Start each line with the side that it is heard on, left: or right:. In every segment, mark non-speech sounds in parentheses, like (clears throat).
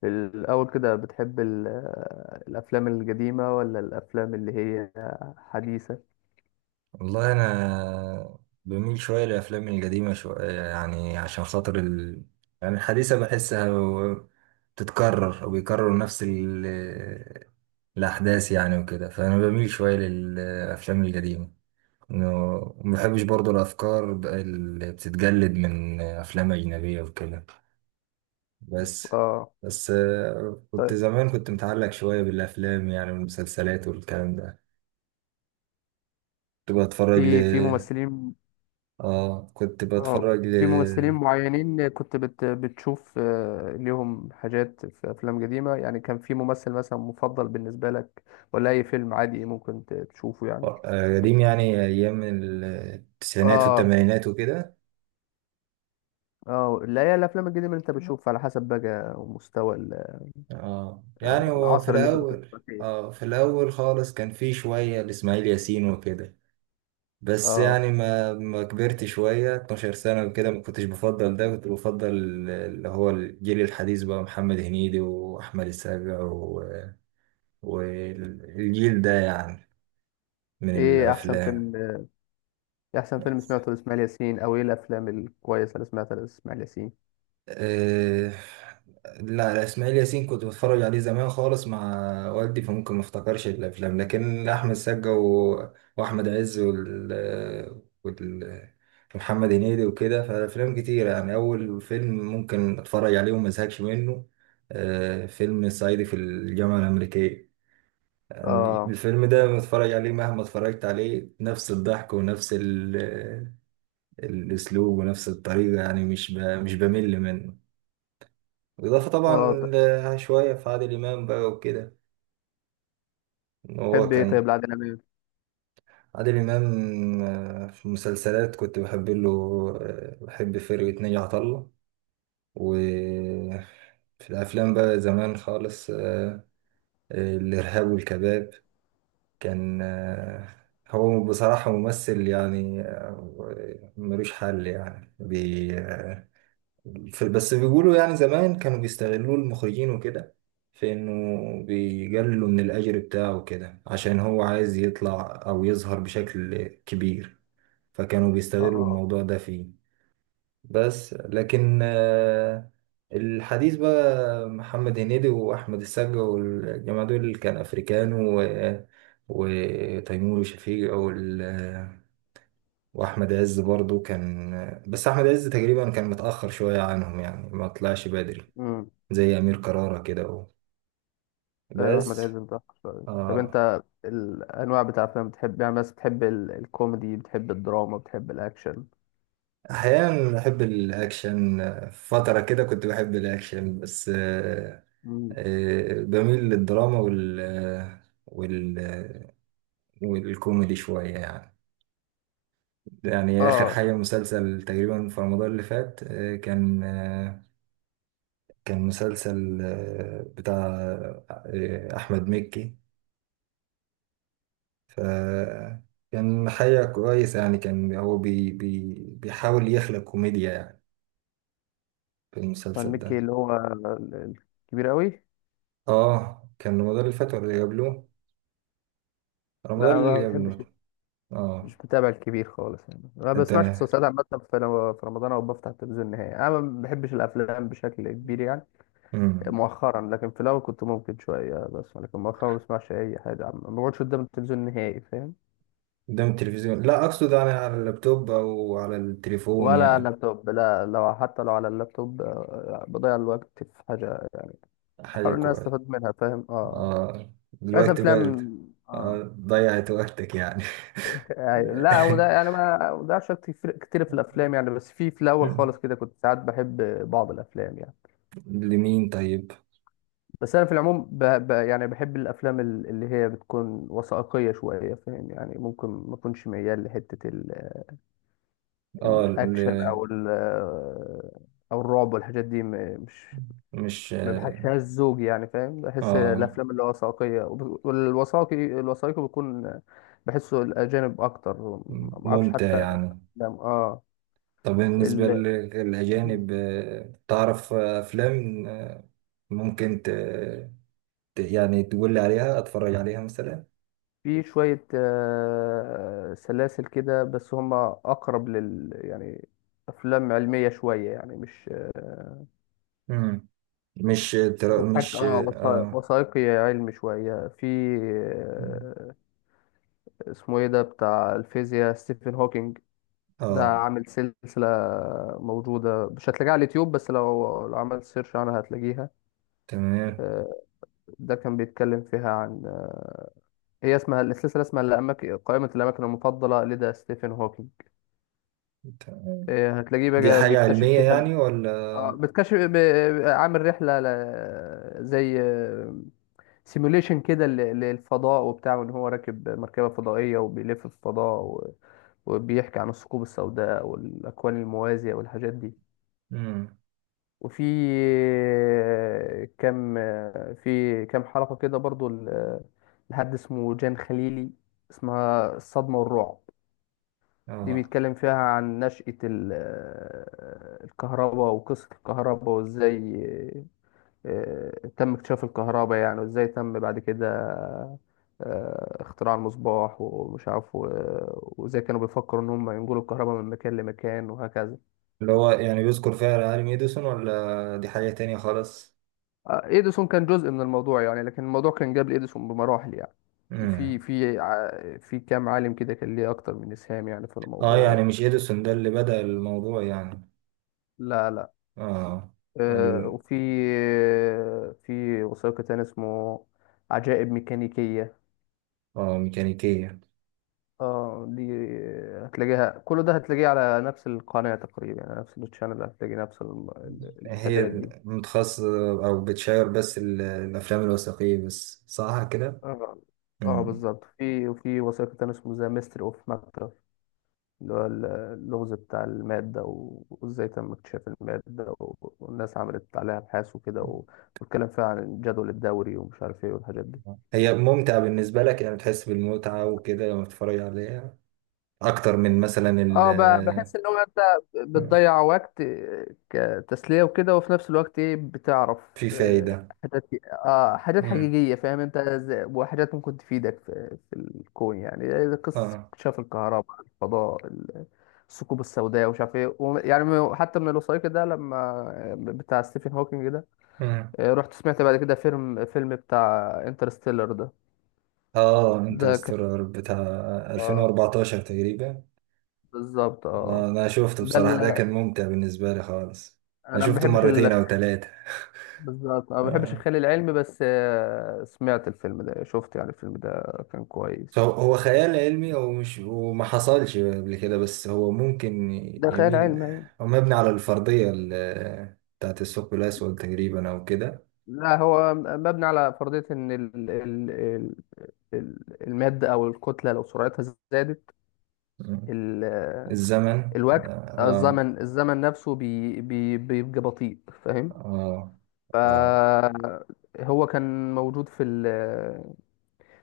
left: في الأول كده بتحب الأفلام القديمة ولا الأفلام اللي هي حديثة؟
right: والله انا بميل شويه للافلام القديمه شويه يعني عشان خاطر. يعني الحديثه بحسها بتتكرر وبيكرروا نفس الاحداث يعني وكده، فانا بميل شويه للافلام القديمه. إنه- وما بحبش برضو الافكار اللي بتتجلد من افلام اجنبيه وكده. بس
left: اه،
right: بس. كنت
left: طيب،
right: زمان كنت متعلق شويه بالافلام يعني والمسلسلات والكلام ده. كنت بتفرج
left: في في ممثلين
right: اه كنت
left: اه
right: بتفرج ل
left: في ممثلين معينين كنت بتشوف ليهم حاجات في أفلام قديمة يعني، كان في ممثل مثلا مفضل بالنسبة لك، ولا أي فيلم عادي ممكن تشوفه يعني؟
right: آه، قديم يعني ايام التسعينات
left: اه،
right: والثمانينات وكده.
left: اه، لا، هي الأفلام القديمة اللي أنت بتشوفها على حسب بقى مستوى
right: اه، يعني
left: أو
right: هو في
left: العصر اللي أنت كنت
right: الاول.
left: بتتفرج فيه.
right: اه، في الاول خالص كان في شوية لاسماعيل ياسين وكده. بس
left: اه،
right: يعني ما كبرت شوية 12 سنة وكده ما كنتش بفضل ده، كنت بفضل اللي هو الجيل الحديث، بقى محمد هنيدي واحمد السقا والجيل ده يعني من
left: ايه احسن
right: الافلام.
left: فيلم احسن فيلم سمعته لاسماعيل ياسين، او ايه الافلام الكويسه اللي سمعتها لاسماعيل ياسين؟
right: آه، لا، لا، اسماعيل ياسين كنت بتفرج عليه زمان خالص مع والدي، فممكن ما افتكرش الافلام، لكن احمد سقا واحمد عز وال... ومحمد هنيدي وكده، فالافلام كتير يعني. اول فيلم ممكن اتفرج عليه وما ازهقش منه فيلم صعيدي في الجامعه الامريكيه. يعني
left: اه،
right: الفيلم ده بتفرج عليه مهما اتفرجت عليه، نفس الضحك ونفس الاسلوب ونفس الطريقه، يعني مش بمل منه. بالإضافة طبعا
left: اه،
right: شوية في عادل إمام بقى وكده. إن هو
left: تحب ايه طيب
right: كان
left: لعادل امام؟
right: عادل إمام، في المسلسلات كنت بحب له. بحب فرقة ناجي عطا الله. وفي الأفلام بقى زمان خالص، الإرهاب والكباب كان. هو بصراحة ممثل يعني، ملوش حل يعني بي آه، بس بيقولوا يعني زمان كانوا بيستغلوا المخرجين وكده، في انه بيقللوا من الاجر بتاعه وكده عشان هو عايز يطلع او يظهر بشكل كبير، فكانوا بيستغلوا
left: اه،
right: الموضوع ده فيه. بس لكن الحديث بقى محمد هنيدي واحمد السقا والجماعه دول، كان افريكان وتيمور وشفيق واحمد عز برضو كان، بس احمد عز تقريبا كان متاخر شويه عنهم، يعني ما طلعش بدري
left: امم،
right: زي أمير كرارة كده أهو.
left: ايوه، احمد
right: بس
left: عز بتاع شوية. طب
right: آه
left: انت الانواع بتاع افلام بتحب يعني، بس بتحب الكوميدي، بتحب الدراما، بتحب الاكشن؟
right: أحيانا بحب الأكشن، فترة كده كنت بحب الأكشن بس.
left: مم.
right: بميل للدراما والكوميدي شوية يعني. يعني آخر
left: اه،
right: حاجة مسلسل تقريبا في رمضان اللي فات كان مسلسل بتاع أحمد مكي. ف كان حاجة كويسة يعني، كان هو بي بي بيحاول يخلق كوميديا يعني في
left: فان
right: المسلسل
left: مكي
right: ده.
left: اللي هو الكبير قوي؟
right: اه، كان رمضان اللي فات ولا اللي قبله؟
left: لا،
right: رمضان
left: أنا ما
right: اللي
left: بحبش،
right: قبله.
left: مش
right: اه،
left: بتابع الكبير خالص يعني، ما
right: إيه،
left: بسمعش
right: تمام.
left: مسلسلات عامة في رمضان أو بفتح التلفزيون نهائي. أنا ما بحبش الأفلام بشكل كبير يعني،
right: امم.
left: مؤخرا، لكن في الاول كنت ممكن شويه، بس لكن مؤخرا ما بسمعش اي حاجه، عم ما بقعدش قدام التلفزيون نهائي، فاهم؟
right: قدام التلفزيون، لا اقصد يعني على اللابتوب او على التليفون
left: ولا
right: يعني.
left: لابتوب، لا، حتى لو على اللابتوب بضيع الوقت في حاجه، احاول
right: حاجه
left: ان انا
right: كويسه.
left: استفاد منها، فاهم؟ اه.
right: اه،
left: بس
right: الوقت
left: افلام.
right: برد.
left: اه.
right: ضيعت وقتك يعني.
left: أيوة. لا، هو ده
right: (laughs)
left: يعني ما بضيعش وقت كتير كتير في الافلام يعني، بس في الاول
right: مم.
left: خالص كده كنت ساعات بحب بعض الافلام يعني.
right: لمين طيب.
left: بس انا في العموم يعني بحب الافلام اللي هي بتكون وثائقيه شويه، فاهم؟ يعني ممكن ما اكونش ميال لحته
right: اه.
left: الاكشن او الرعب والحاجات دي، مش،
right: مش.
left: ما بحسهاش زوج يعني، فاهم؟ بحس
right: اه،
left: الافلام اللي هو وثائقيه، والوثائقي، الوثائقي بيكون بحسه الاجانب اكتر، ما اعرفش
right: ممتع
left: حتى
right: يعني.
left: افلام. اه.
right: طب بالنسبة
left: ال... (clears throat)
right: للأجانب، تعرف، أفلام. ممكن ت... ت- يعني تقول لي عليها أتفرج عليها مثلا.
left: في شويه سلاسل كده، بس هم اقرب لل، يعني افلام علميه شويه، يعني مش
right: مم. مش.
left: بتحكي،
right: مش.
left: وثائقي علمي شويه في آه، اسمه ايه ده بتاع الفيزياء، ستيفن هوكينج ده
right: آه
left: عامل سلسلة موجودة، مش هتلاقيها على اليوتيوب، بس لو عملت سيرش عنها هتلاقيها.
right: تمام.
left: آه، ده كان بيتكلم فيها عن آه، هي اسمها السلسلة، اسمها الأماكن، قائمة الأماكن المفضلة لدى ستيفن هوكينج.
right: تمام.
left: هتلاقيه
right: دي
left: بقى
right: حاجة
left: بيكتشف
right: علمية
left: فيها،
right: يعني
left: اه
right: ولا؟
left: بتكشف، عامل رحله زي سيموليشن كده للفضاء وبتاع، وان هو راكب مركبه فضائيه وبيلف في الفضاء وبيحكي عن الثقوب السوداء والاكوان الموازيه والحاجات دي.
right: مم.
left: وفي كام حلقه كده برضو لحد اسمه جان خليلي، اسمها الصدمه والرعب. دي
right: آه
left: بيتكلم فيها عن نشأة الكهرباء وقصة الكهرباء، وازاي تم اكتشاف الكهرباء يعني، وازاي تم بعد كده اختراع المصباح ومش عارف، وازاي كانوا بيفكروا ان هم ينقلوا الكهرباء من مكان لمكان وهكذا.
right: اللي هو يعني بيذكر فيها العالم إديسون، ولا دي حاجة تانية خالص؟
left: اديسون كان جزء من الموضوع يعني، لكن الموضوع كان قبل اديسون بمراحل يعني. في
right: مم.
left: في ع- في كام عالم كده كان ليه اكتر من اسهام يعني في
right: يعني
left: الموضوع.
right: مش إديسون ده اللي بدأ الموضوع يعني.
left: لا، لا.
right: آه. ال...
left: وفي آه، في وثائقي تاني اسمه عجائب ميكانيكية.
right: ميكانيكية.
left: اه، دي هتلاقيها، كل ده هتلاقيه على نفس القناة تقريبا يعني، نفس التشانل هتلاقي نفس
right: هي
left: الحاجات دي.
right: متخصصة أو بتشير بس الأفلام الوثائقية بس، صح كده؟
left: اه، اه،
right: مم.
left: بالظبط. وفي وثائقي تاني اسمه ذا ميستري اوف ماكتر، اللي هو اللغز بتاع المادة، وازاي تم اكتشاف المادة، والناس عملت عليها ابحاث وكده، والكلام فيها عن الجدول الدوري ومش عارف ايه والحاجات دي.
right: هي ممتعة بالنسبة لك، يعني بتحس بالمتعة وكده لما بتتفرج عليها أكتر من مثلا
left: اه،
right: ال.
left: بحس ان هو انت
right: مم.
left: بتضيع وقت كتسلية وكده، وفي نفس الوقت ايه، بتعرف
right: في
left: آه،
right: فايدة.
left: حاجات اه حاجات
right: مم.
left: حقيقية، فاهم؟ انت وحاجات ممكن تفيدك في الكون يعني، زي قصة
right: اه.
left: اكتشاف الكهرباء، الفضاء، الثقوب السوداء ومش عارف ايه، يعني حتى من الوثائقي ده، لما بتاع ستيفن هوكينج ده،
right: مم.
left: رحت سمعت بعد كده فيلم بتاع انترستيلر ده.
right: اه،
left: ده كان،
right: انترستيلر بتاع
left: آه،
right: 2014 تقريبا.
left: بالظبط، اه.
right: أنا شفته
left: ده
right: بصراحة، ده
left: اللي
right: كان ممتع بالنسبة لي خالص. أنا
left: انا ما
right: شفته
left: بحبش،
right: مرتين أو ثلاثة.
left: بالظبط، انا ما بحبش الخيال العلمي، بس سمعت الفيلم ده شفت يعني الفيلم ده كان كويس.
right: هو خيال علمي، هو مش وما حصلش قبل كده، بس هو ممكن
left: ده خيال
right: يميل.
left: علمي يعني.
right: هو مبني على الفرضية بتاعت الثقب الأسود تقريبا أو كده.
left: لا، هو مبني على فرضية ان المادة او الكتلة لو سرعتها زادت،
right: مم.
left: ال
right: الزمن.
left: الوقت،
right: آه
left: الزمن نفسه بي بي بيبقى بطيء، فاهم؟
right: آه آه
left: فهو كان موجود في ال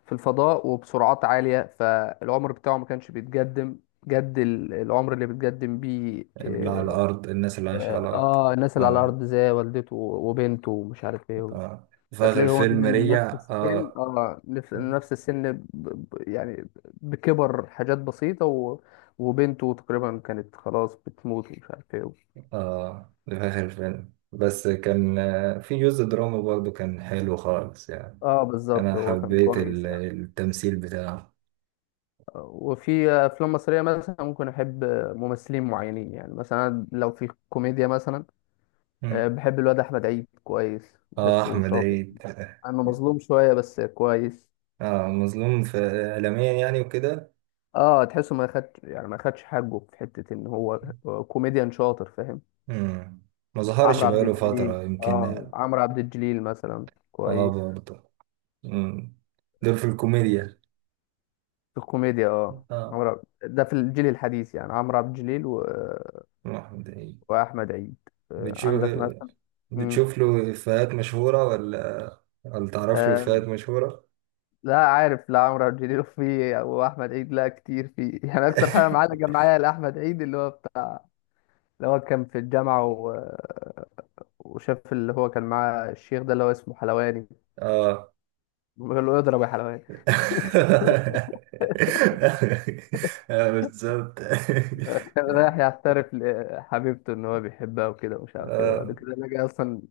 left: في الفضاء وبسرعات عالية، فالعمر بتاعه ما كانش بيتقدم جد العمر اللي بيتقدم بيه،
right: اللي على الأرض، الناس اللي عايشة على الأرض.
left: اه، الناس اللي على
right: آه.
left: الارض زي والدته وبنته ومش عارف ايه.
right: آه، في آخر
left: هتلاقي هو
right: الفيلم
left: نزل
right: رجع
left: نفس السن،
right: آه
left: يعني بكبر حاجات بسيطة وبنته تقريبا كانت خلاص بتموت ومش عارف ايه.
right: ده في آخر الفيلم، بس كان في جزء دراما برضه، كان حلو خالص يعني.
left: اه،
right: أنا
left: بالظبط، هو كان
right: حبيت
left: كويس يعني.
right: التمثيل بتاعه.
left: وفي افلام مصرية مثلا ممكن احب ممثلين معينين يعني، مثلا لو في كوميديا مثلا بحب الواد احمد عيد، كويس،
right: اه،
left: بحسه
right: احمد
left: شاطر.
right: عيد.
left: انا مظلوم شوية بس كويس.
right: اه، مظلوم في اعلاميا يعني وكده.
left: اه، تحسه ما خدش يعني ما خدش حقه في حته ان هو كوميديان شاطر، فاهم؟
right: مم. ما ظهرش
left: عمرو عبد
right: بقاله
left: الجليل
right: فترة
left: اه
right: يمكن.
left: عمرو عبد الجليل مثلا
right: اه،
left: كويس
right: برضه. مم. دول في الكوميديا.
left: في الكوميديا.
right: اه،
left: ده في الجيل الحديث يعني عمرو عبد الجليل
right: احمد عيد.
left: واحمد عيد.
right: بتشوف
left: عندك مثلا، امم
right: بتشوف له افيهات مشهورة، ولا ولا تعرف له افيهات
left: آه
right: مشهورة؟
left: لا، عارف، لا. عمرو عبد الجليل (laughs) في، واحمد عيد، لا كتير، في يعني اكتر حاجه معلقه
right: (laughs)
left: معايا لاحمد عيد اللي هو كان في الجامعه وشاف اللي هو كان معاه الشيخ ده اللي هو اسمه حلواني.
right: اه
left: بيقول له اضرب يا حلوان.
right: (laughs) بالظبط. (laughs)
left: كان (laughs) رايح يعترف لحبيبته ان هو بيحبها وكده، ومش عارف ايه، وبعد
right: اه
left: كده لقى اصلا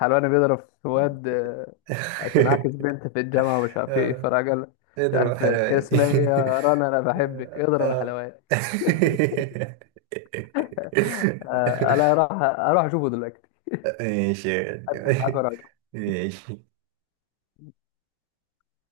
left: حلوان بيضرب في واد، عشان عاكس بنت في الجامعه، ومش عارف ايه، فراجل.
right: (laughs)
left: مش
right: اضرب
left: عارف كان
right: حلواني.
left: اسمها ايه. يا رنا، انا بحبك.
right: (laughs)
left: اضرب يا
right: آه.
left: حلوان.
right: (laughs)
left: انا اروح، اروح اشوفه دلوقتي.
right: ماشي يا
left: أقفل معاك
right: غالي.
left: وأروح.
right: ماشي